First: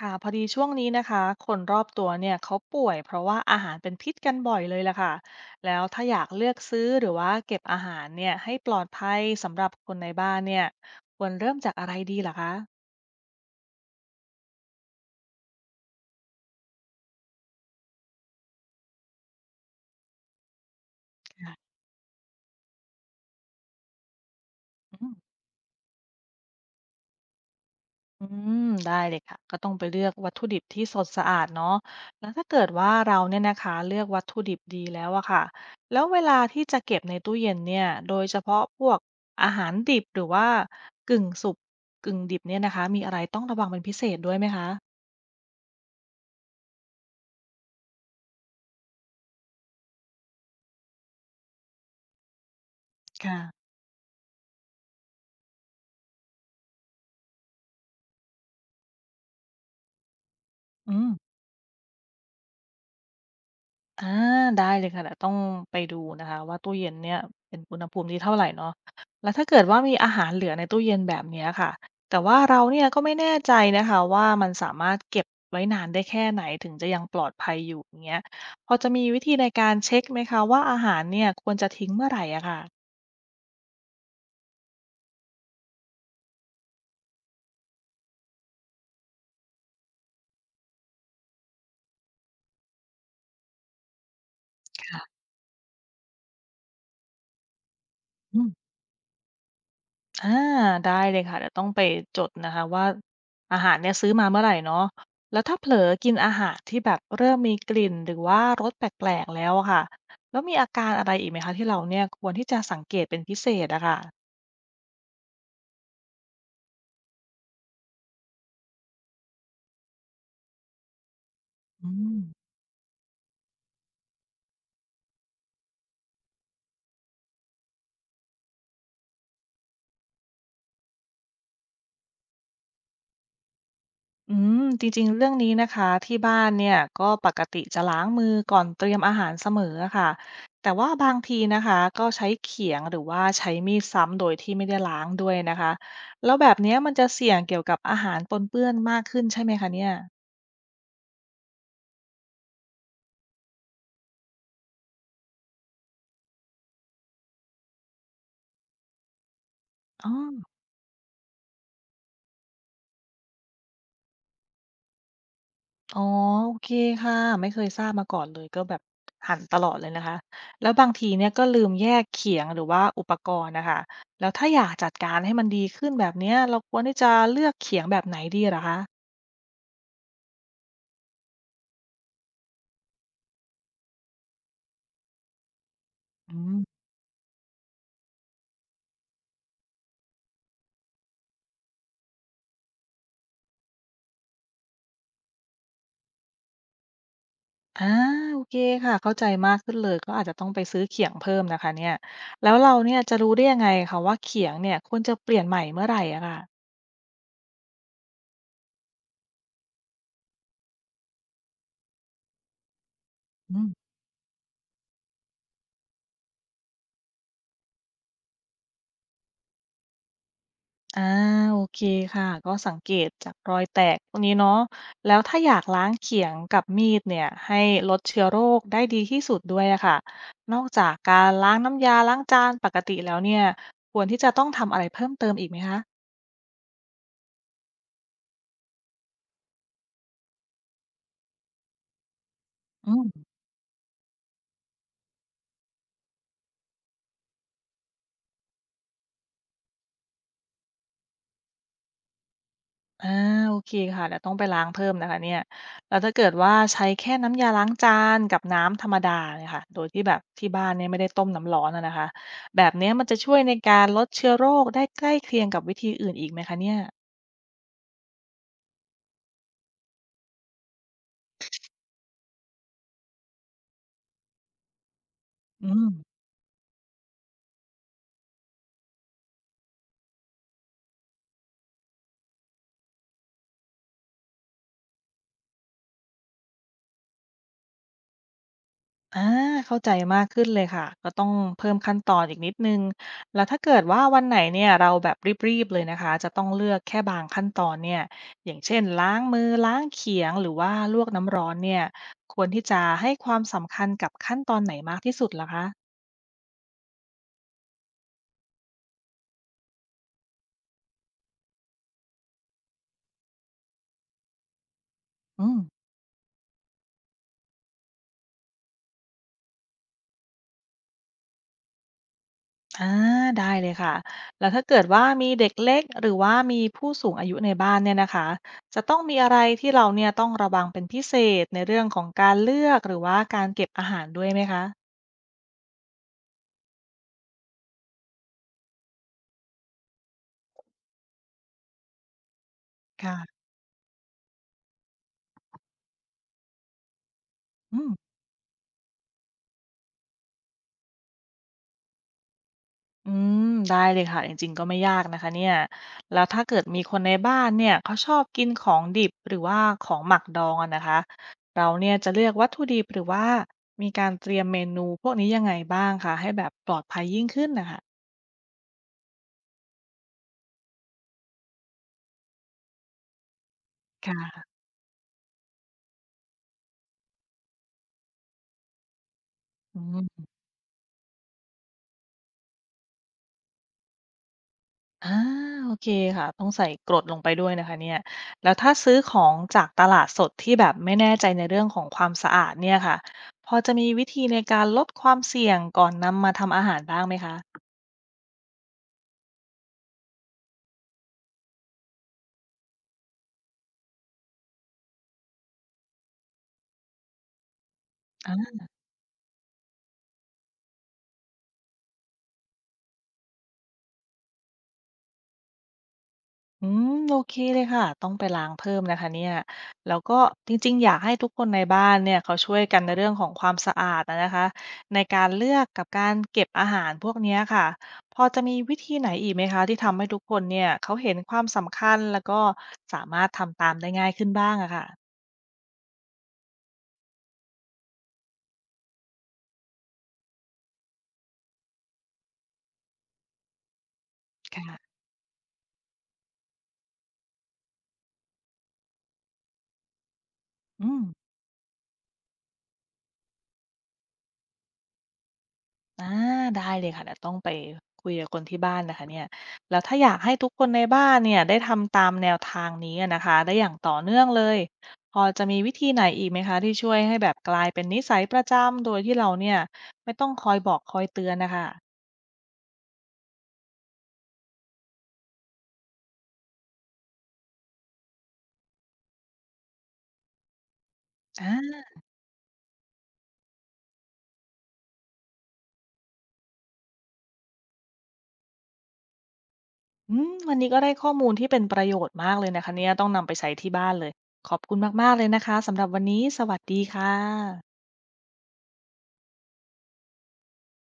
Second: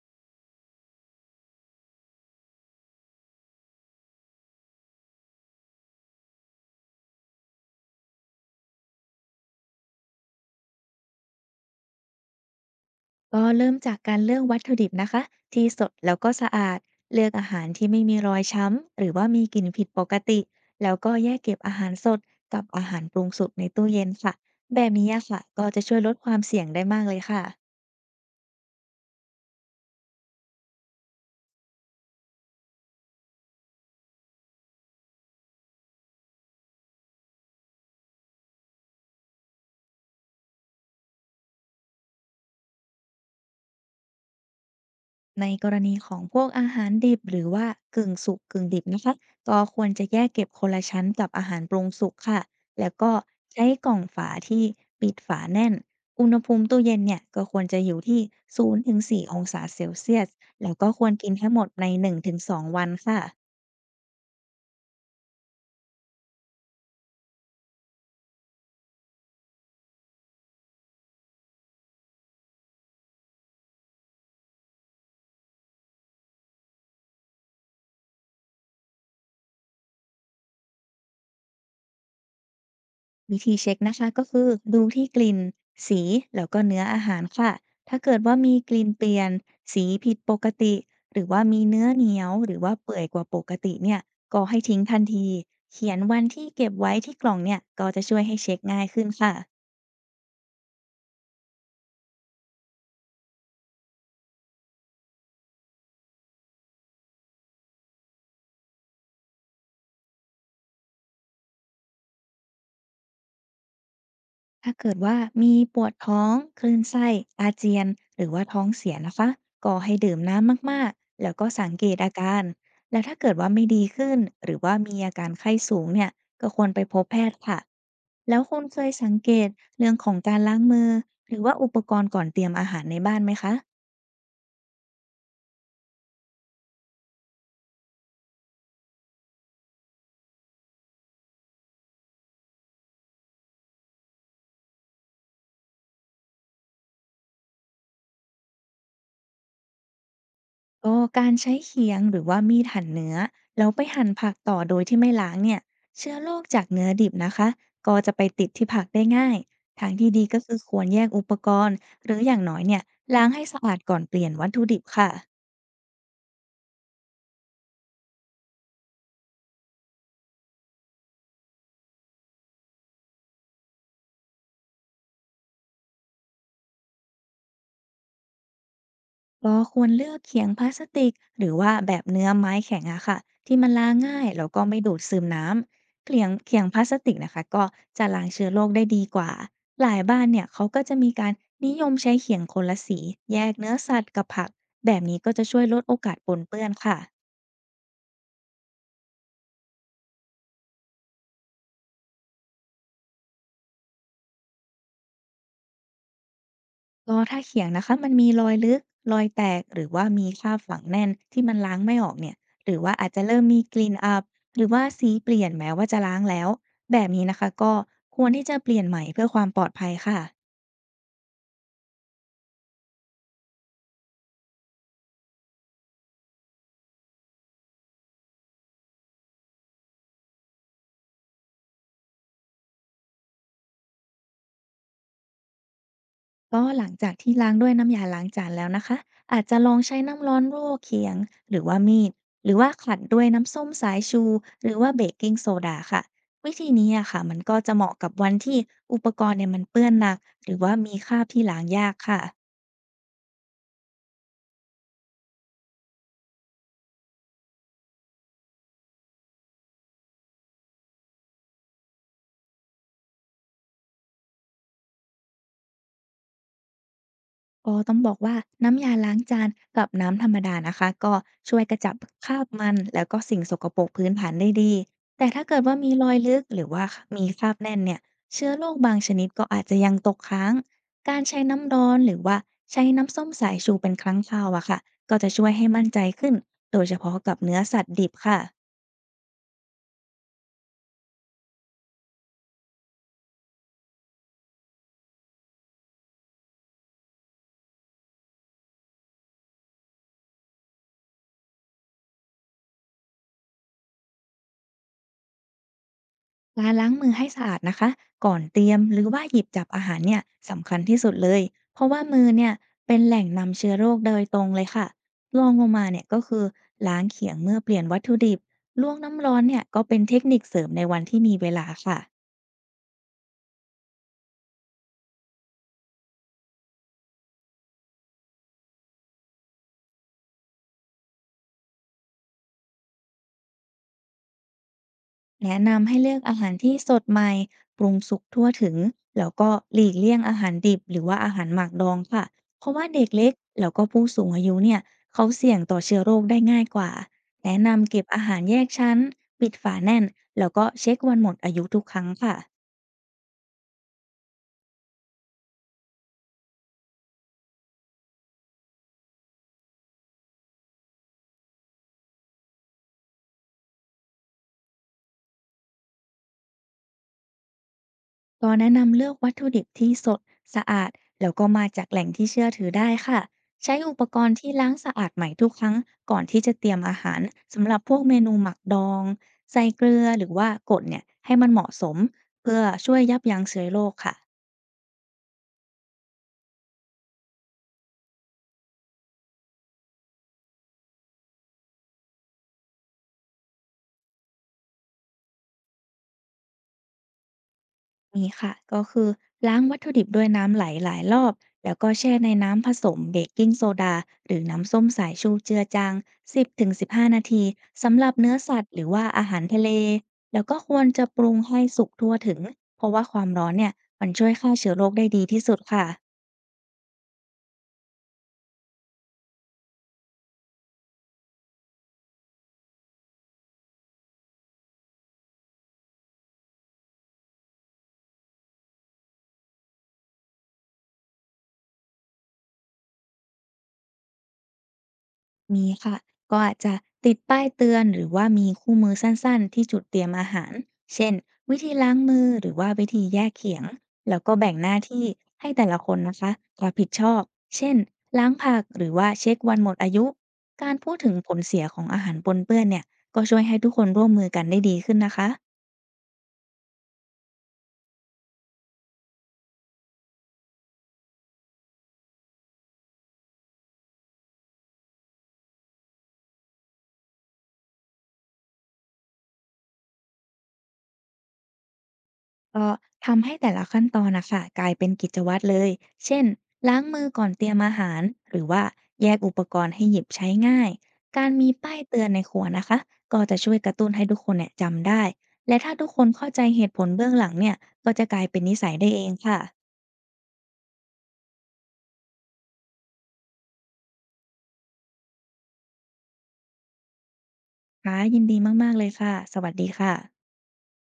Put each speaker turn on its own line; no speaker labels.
ค่ะพอดีช่วงนี้นะคะคนรอบตัวเนี่ยเขาป่วยเพราะว่าอาหารเป็นพิษกันบ่อยเลยล่ะค่ะแล้วถ้าอยากเลือกซื้อหรือว่าเก็บอาหารเนี่ยให้ปลอดภัยสำหรับคนในบ้านเนี่ยควรเริ่มจากอะไรดีล่ะคะ
ก็เริ่มจากการเลือกวัตถุดิบนะคะที่สดแล้วก็สะอาดเลือกอาหารที่ไม่มีรอยช้ำหรือว่ามีกลิ่นผิดปกติแล้วก็แยก
ค่ะ
เก็บอาหารสดกับอาหารปรุงสุกในตู้เย็นค่ะแบบ
อื
นี้
ม
อะค่ะก็จะช่วยลดความเสี่ยงได้มากเลยค่ะ
อืได้เลยค่ะก็ต้องไปเลือกวัตถุดิบที่สดสะอาดเนาะแล้วถ้าเกิดว่าเราเนี่ยนะคะเลือกวัตถุดิบดีแล้วอะค่ะแล้วเวลาที่จะเก็บในตู้เย็นเนี่ยโดยเฉพาะพวกอาหารดิบหรือว่ากึ่งสุกกึ่งดิบเนี่ยนะคะมีอะไรต้องระวังเป็นพิเศษด้วยไหมคะ
ในกรณีของพวกอาหารดิบหรือว่ากึ่งสุกกึ่งดิบนะคะก็ควรจะแยกเก็บคนละชั้นกับอาหารปรุงสุกค่ะแล้วก็
ค่ะ
ใช้กล่องฝาที่ปิดฝาแน่นอุณหภูมิตู้เย็นเนี่ยก็ควรจะอยู่ที่0-4องศาเซลเซียสแล้วก็
อื
ค
ม
วรกินทั้งหมดใน1-2วันค่ะ
อาได้เลยค่ะเดี๋ยวต้องไปดูนะคะว่าตู้เย็นเนี่ยเป็นอุณหภูมิที่เท่าไรเนาะแล้วถ้าเกิดว่ามีอาหารเหลือในตู้เย็นแบบเนี้ยค่ะแต่ว่าเราเนี่ยก็ไม่แน่ใจนะคะว่ามันสามารถเก็บไว้นานได้แค่ไหนถึงจะยังปลอดภัยอยู่อย่างเงี้ยพอจะมีวิธีในการเช็กไหมคะว่าอาหารเนี่ยควรจะทิ้งเมื่อไรอะค่ะ
วิธีเช็คนะคะก็คือดูที่กลิ่นสีแล้วก็เนื้ออาหารค่ะถ้าเกิดว่ามีกลิ่นเปลี่ยนสีผิดปกติหรือว่ามีเนื้อเหนียวหรือว่าเปื่อยกว่าปกติเนี่ยก็ให้ทิ้งทัน
ค่ะ
ทีเขียนวันที่เก็บไว้ที่กล่องเนี่ยก็จะช่วยให้
อืม
เช็คง่ายขึ้นค่ะ
อาได้เลยค่ะเดี๋ยวต้องไปจดนะคะว่าอาหารเนี่ยซื้อมาเมื่อไรเนาะแล้วถ้าเผลอกินอาหารที่แบบเริ่มมีกลิ่นหรือว่ารสแปลกๆแล้วอะค่ะแล้วมีอาการอะไรอีกไหมคะที่เราเนี่ยควรที่จะสังเกตเป็นพิเศษอะค่ะ
ถ้าเกิดว่ามีปวดท้องคลื่นไส้อาเจียนหรือว่าท้องเสียนะคะก็ให้ดื่มน้ำมากๆแล้วก็สังเก
อื
ตอา
ม
การแล้วถ้าเกิดว่าไม่ดีขึ้นหรือว่ามีอาการไข้สูงเนี่ยก็ควรไปพบแพทย์ค่ะแล้วคุณเคยสังเกตเรื่องของการล้างมือหรือว่าอุปกรณ์ก่อนเตรียมอาหารในบ้านไหมคะ
อืจริงๆเรื่องนี้นะคะที่บ้านเนี่ยก็ปกติจะล้างมือก่อนเตรียมอาหารเสมออะค่ะแต่ว่าบางทีนะคะก็ใช้เขียงหรือว่าใช้มีดซ้ำโดยที่ไม่ได้ล้างด้วยนะคะแล้วแบบเนี้ยมันจะเสี่ยงเกี่ยวกับอาหารปนเปื้อนมากขึ้นใช่ไหมคะเนี่ย
ก็การใช้เขียงหรือว่ามีดหั่นเนื้อแล้วไปหั่นผักต่อโดยที่ไม่ล้างเนี่ยเชื้อโรคจากเนื้อดิบนะคะก็จะไปติดที่ผักได้ง่ายทาง
อ๋อ
ที่ดีก็คือควรแยกอุปกรณ์หรืออย่างน้อยเนี่ยล้างให้สะอาดก่อนเปลี่ยนวัตถุดิบค่ะ
อ๋อโอเคค่ะไม่เคยทราบมาก่อนเลยก็แบบหั่นตลอดเลยนะคะแล้วบางทีเนี่ยก็ลืมแยกเขียงหรือว่าอุปกรณ์นะคะแล้วถ้าอยากจัดการให้มันดีขึ้นแบบเนี้ยเราควรที่จะเลือกเขียงแบบไหนดีเหรอคะ
ก็ควรเลือกเขียงพลาสติกหรือว่าแบบเนื้อไม้แข็งอะค่ะที่มันล้างง่ายแล้วก็ไม่ดูดซึมน้ำเขียง
อื
เขียงพลา
ม
สติกนะคะก็จะล้างเชื้อโรคได้ดีกว่าหลายบ้านเนี่ยเขาก็จะมีการนิยมใช้เขียงคนละสีแยกเนื้อสัตว์กับผักแบบนี้ก็จะช่วยลดโอกาสปนเปื้อนค่ะ
อาโอเคค่ะเข้าใจมากขึ้นเลยก็อาจจะต้องไปซื้อเขียงเพิ่มนะคะเนี่ยแล้วเราเนี่ยจะรู้ได้ยังไงคะว่าเขียงเนี่ยควรจะเปลี่ยนใหม่เมื่อไหร่อะค่ะ
ก็ถ้าเขียงนะคะมันมีรอยลึกรอยแตกหรือว่ามีคราบฝังแน่นที่มันล้างไม่ออกเนี่ยหรือว่าอาจจะเริ่ม
อื
มีก
ม
ลิ่นอับหรือว่าสีเปลี่ยนแม้ว่าจะล้างแล้วแบบนี้นะคะก็ควรที่จะเปลี่ยนใหม่เพื่อความปลอดภัยค่ะ
อาโอเคค่ะก็สังเกตจากรอยแตกพวกนี้เนาะแล้วถ้าอยากล้างเขียงกับมีดเนี่ยให้ลดเชื้อโรคได้ดีที่สุดด้วยอะค่ะนอกจากการล้างน้ำยาล้างจานปกติแล้วเนี่ยควรที่จะต้องทำอะไรเพิ่มเติมอีกไหมคะ
ก็หลังจากที่ล้างด้วยน้ำยาล้างจานแล้วนะคะอาจจะลองใช้น้ำร้อนรั่วเขียงหรือว่ามีดหรือว่า
อื
ขัดด้ว
ม
ยน้ำส้มสายชูหรือว่าเบกกิ้งโซดาค่ะวิธีนี้อะค่ะมันก็จะเหมาะกับวันที่อุปกรณ์เนี่ยมันเปื้อนหนักหรือว่ามีคราบที่ล้างยากค่ะ
อาโอเคค่ะเดี๋ยวต้องไปล้างเพิ่มนะคะเนี่ยแล้วถ้าเกิดว่าใช้แค่น้ำยาล้างจานกับน้ำธรรมดาเนี่ยค่ะโดยที่แบบที่บ้านเนี่ยไม่ได้ต้มน้ำร้อนอะนะคะแบบเนี้ยมันจะช่วยในการลดเชื้อโรคได้ใกล้เคียงกับวิธีอื่นอีกไหมคะเนี่ย
ก็ต้องบอกว่าน้ำยาล้างจานกับน้ำธรรมดานะคะก็ช่วยกระจับคราบมันแล้วก็สิ่งสกปรกพื้นฐานได้ดีแต่ถ้าเกิด
อื
ว่า
ม
มีรอยลึกหรือว่ามีคราบแน่นเนี่ยเชื้อโรคบางชนิดก็อาจจะยังตกค้างการใช้น้ำร้อนหรือว่าใช้น้ำส้มสายชูเป็นครั้งคราวอะค่ะก็จะช่วยให้มั่นใจขึ้นโดยเฉพาะกับเนื้อสัตว์ดิบค่ะ
อาเข้าใจมากขึ้นเลยค่ะก็ต้องเพิ่มขั้นตอนอีกนิดหนึ่งแล้วถ้าเกิดว่าวันไหนเนี่ยเราแบบรีบๆเลยนะคะจะต้องเลือกแค่บางขั้นตอนเนี่ยอย่างเช่นล้างมือล้างเขียงหรือว่าลวกน้ำร้อนเนี่ยควรที่จะให้ความสำคัญกับขั้นตอนไหนมากที่สุดเหรอคะ
การล้างมือให้สะอาดนะคะก่อนเตรียมหรือว่าหยิบจับอาหารเนี่ยสำคัญที่สุดเลยเพราะว่ามือเนี่ยเป็นแหล่งนำเชื้อโรคโดยตรงเลยค่ะร
อื
อง
ม
ลงมาเนี่ยก็คือล้างเขียงเมื่อเปลี่ยนวัตถุดิบลวกน้ำร้อนเนี่ยก็เป็นเทคนิคเสริมในวันที่มีเวลาค่ะ
อาได้เลยค่ะแล้วถ้าเกิดว่ามีเด็กเล็กหรือว่ามีผู้สูงอายุในบ้านเนี่ยนะคะจะต้องมีอะไรที่เราเนี่ยต้องระวังเป็นพิเศษในเรื่องของการเลือกหรือว่าการเก็บอาหารด้วยไหมคะ
แนะนำให้เลือกอาหารที่สดใหม่ปรุงสุกทั่วถึงแล้วก็หลีกเลี่ยงอาหารดิบหรือว่าอาหารหมักดองค่ะเพราะว่าเด็กเล็ก
ค่ะ
แล้วก็ผู้สูงอายุเนี่ยเขาเสี่ยงต่อเชื้อโรคได้ง่ายกว่าแนะ
อืม
นำเก็บอาหารแยกชั้นปิดฝาแน่นแล้วก็เช็ควันหมดอายุทุกครั้งค่ะ
อืมได้เลยค่ะ จริงๆก็ไม่ยากนะคะเนี่ยแล้วถ้าเกิดมีคนในบ้านเนี่ยเขาชอบกินของดิบหรือว่าของหมักดองอะนะคะ เราเนี่ยจะเลือกวัตถุดิบหรือว่ามีการเตรียมเมนูพวกนี้ยังไงบ้างคะให้แบบปลอดภัยยิ่งขึ้นนะคะ
ก็แนะนำเลือกวัตถุดิบที่สดสะอาดแล้วก็มาจากแหล่งที่เชื่อถือได้ค่ะใช้อุป
ค่
กรณ์ที่
ะ
ล้างสะอาดใหม่ทุกครั้งก่อนที่จะเตรียมอาหารสำหรับพวกเมนูหมักดองใส่
อื
เกลือห
ม
รือว่ากดเนี่ยให้มันเหมาะสมเพื่อช่วยยับยั้งเชื้อโรคค่ะ
อาโอเคค่ะ ต้องใส่กรดลงไปด้วยนะคะเนี่ยแล้วถ้าซื้อของจากตลาดสดที่แบบไม่แน่ใจในเรื่องของความสะอาดเนี่ยค่ะพอจะมีวิธีในการลดความเสี่ยงก่อนนำมาทำอาหารบ้างไหมคะ
มีค่ะก็คือล้างวัตถุดิบด้วยน้ำไหลหลายรอบแล้วก็แช่ในน้ำผสมเบกกิ้งโซดาหรือน้ำส้มสายชูเจือจาง10-15นาทีสำหรับเนื้อ
อา
สัตว์หรือว่าอาหารทะเลแล้วก็ควรจะปรุงให้สุกทั่วถึงเพราะว่าความร้อนเนี่ยมันช่วยฆ่าเชื้อโรคได้ดีที่สุดค่ะ
โอเคเลยค่ะต้องไปล้างเพิ่มนะคะเนี่ยแล้วก็จริงๆอยากให้ทุกคนในบ้านเนี่ยเขาช่วยกันในเรื่องของความสะอาดอะนะคะในการเลือกกับการเก็บอาหารพวกเนี้ยค่ะพอจะมีวิธีไหนอีกไหมคะที่ทำให้ทุกคนเนี่ยเขาเห็นความสำคัญแล้วก็สามารถทำตามได้ง่ายขึ้นบ้างอะค่ะ
มีค่ะก็อาจจะติดป้ายเตือนหรือว่ามีคู่มือสั้นๆที่จุดเตรียมอาหารเช่นวิธีล้างมือหรือว่าวิธีแยกเขียงแล้วก็แบ่งหน้า
ค่ะ
ที่ให้แต่ละคนนะคะรับผิดชอบเช่นล้างผักหรือว่าเช็ควันหมดอายุการ
อื
พูด
ม
ถึงผลเสียของอาหารปนเปื้อนเนี่ยก็ช่วยให้ทุกคนร่วมมือกันได้ดีขึ้นนะคะ
อาได้เลยค่ะเดี๋ยวต้องไปคุยกับคนที่บ้านนะคะเนี่ยแล้วถ้าอยากให้ทุกคนในบ้านเนี่ยได้ทำตามแนวทางนี้อะนะคะได้อย่างต่อเนื่องเลยพอจะมีวิธีไหนอีกไหมคะที่ช่วยให้แบบกลายเป็นนิสัยประจำโดยที่เราเนี่ยไม่ต้องคอยบอกคอยเตือนน่ะค่ะ
ก็ทำให้แต่ละขั้นตอนนะคะกลายเป็นกิจวัตรเลย เช่นล้างมือก่อนเตรียมอาหารหรือว่าแยกอุปกรณ์ให้หยิบใช้ง่ายการ
อ
มีป้าย
า
เตือนในครัวนะคะก็จะช่วยกระตุ้นให้ทุกคนเนี่ยจำได้และถ้าทุกคนเข้าใจเหตุผลเบื้องหลังเนี่ยก็จะกลายเป็นนิสัยได้เองค่ะ
วันนี้ก็ได้ข้อมูลที่เป็นประโยชน์มากเลยนะคะเนี่ยต้องนำไปใช้ที่บ้านเลยขอบคุณมากๆเลยนะคะสำหรับวันนี้สวัสดีค่ะ
ค่ะยินดีมากๆเลยค่ะสวัสดีค่ะ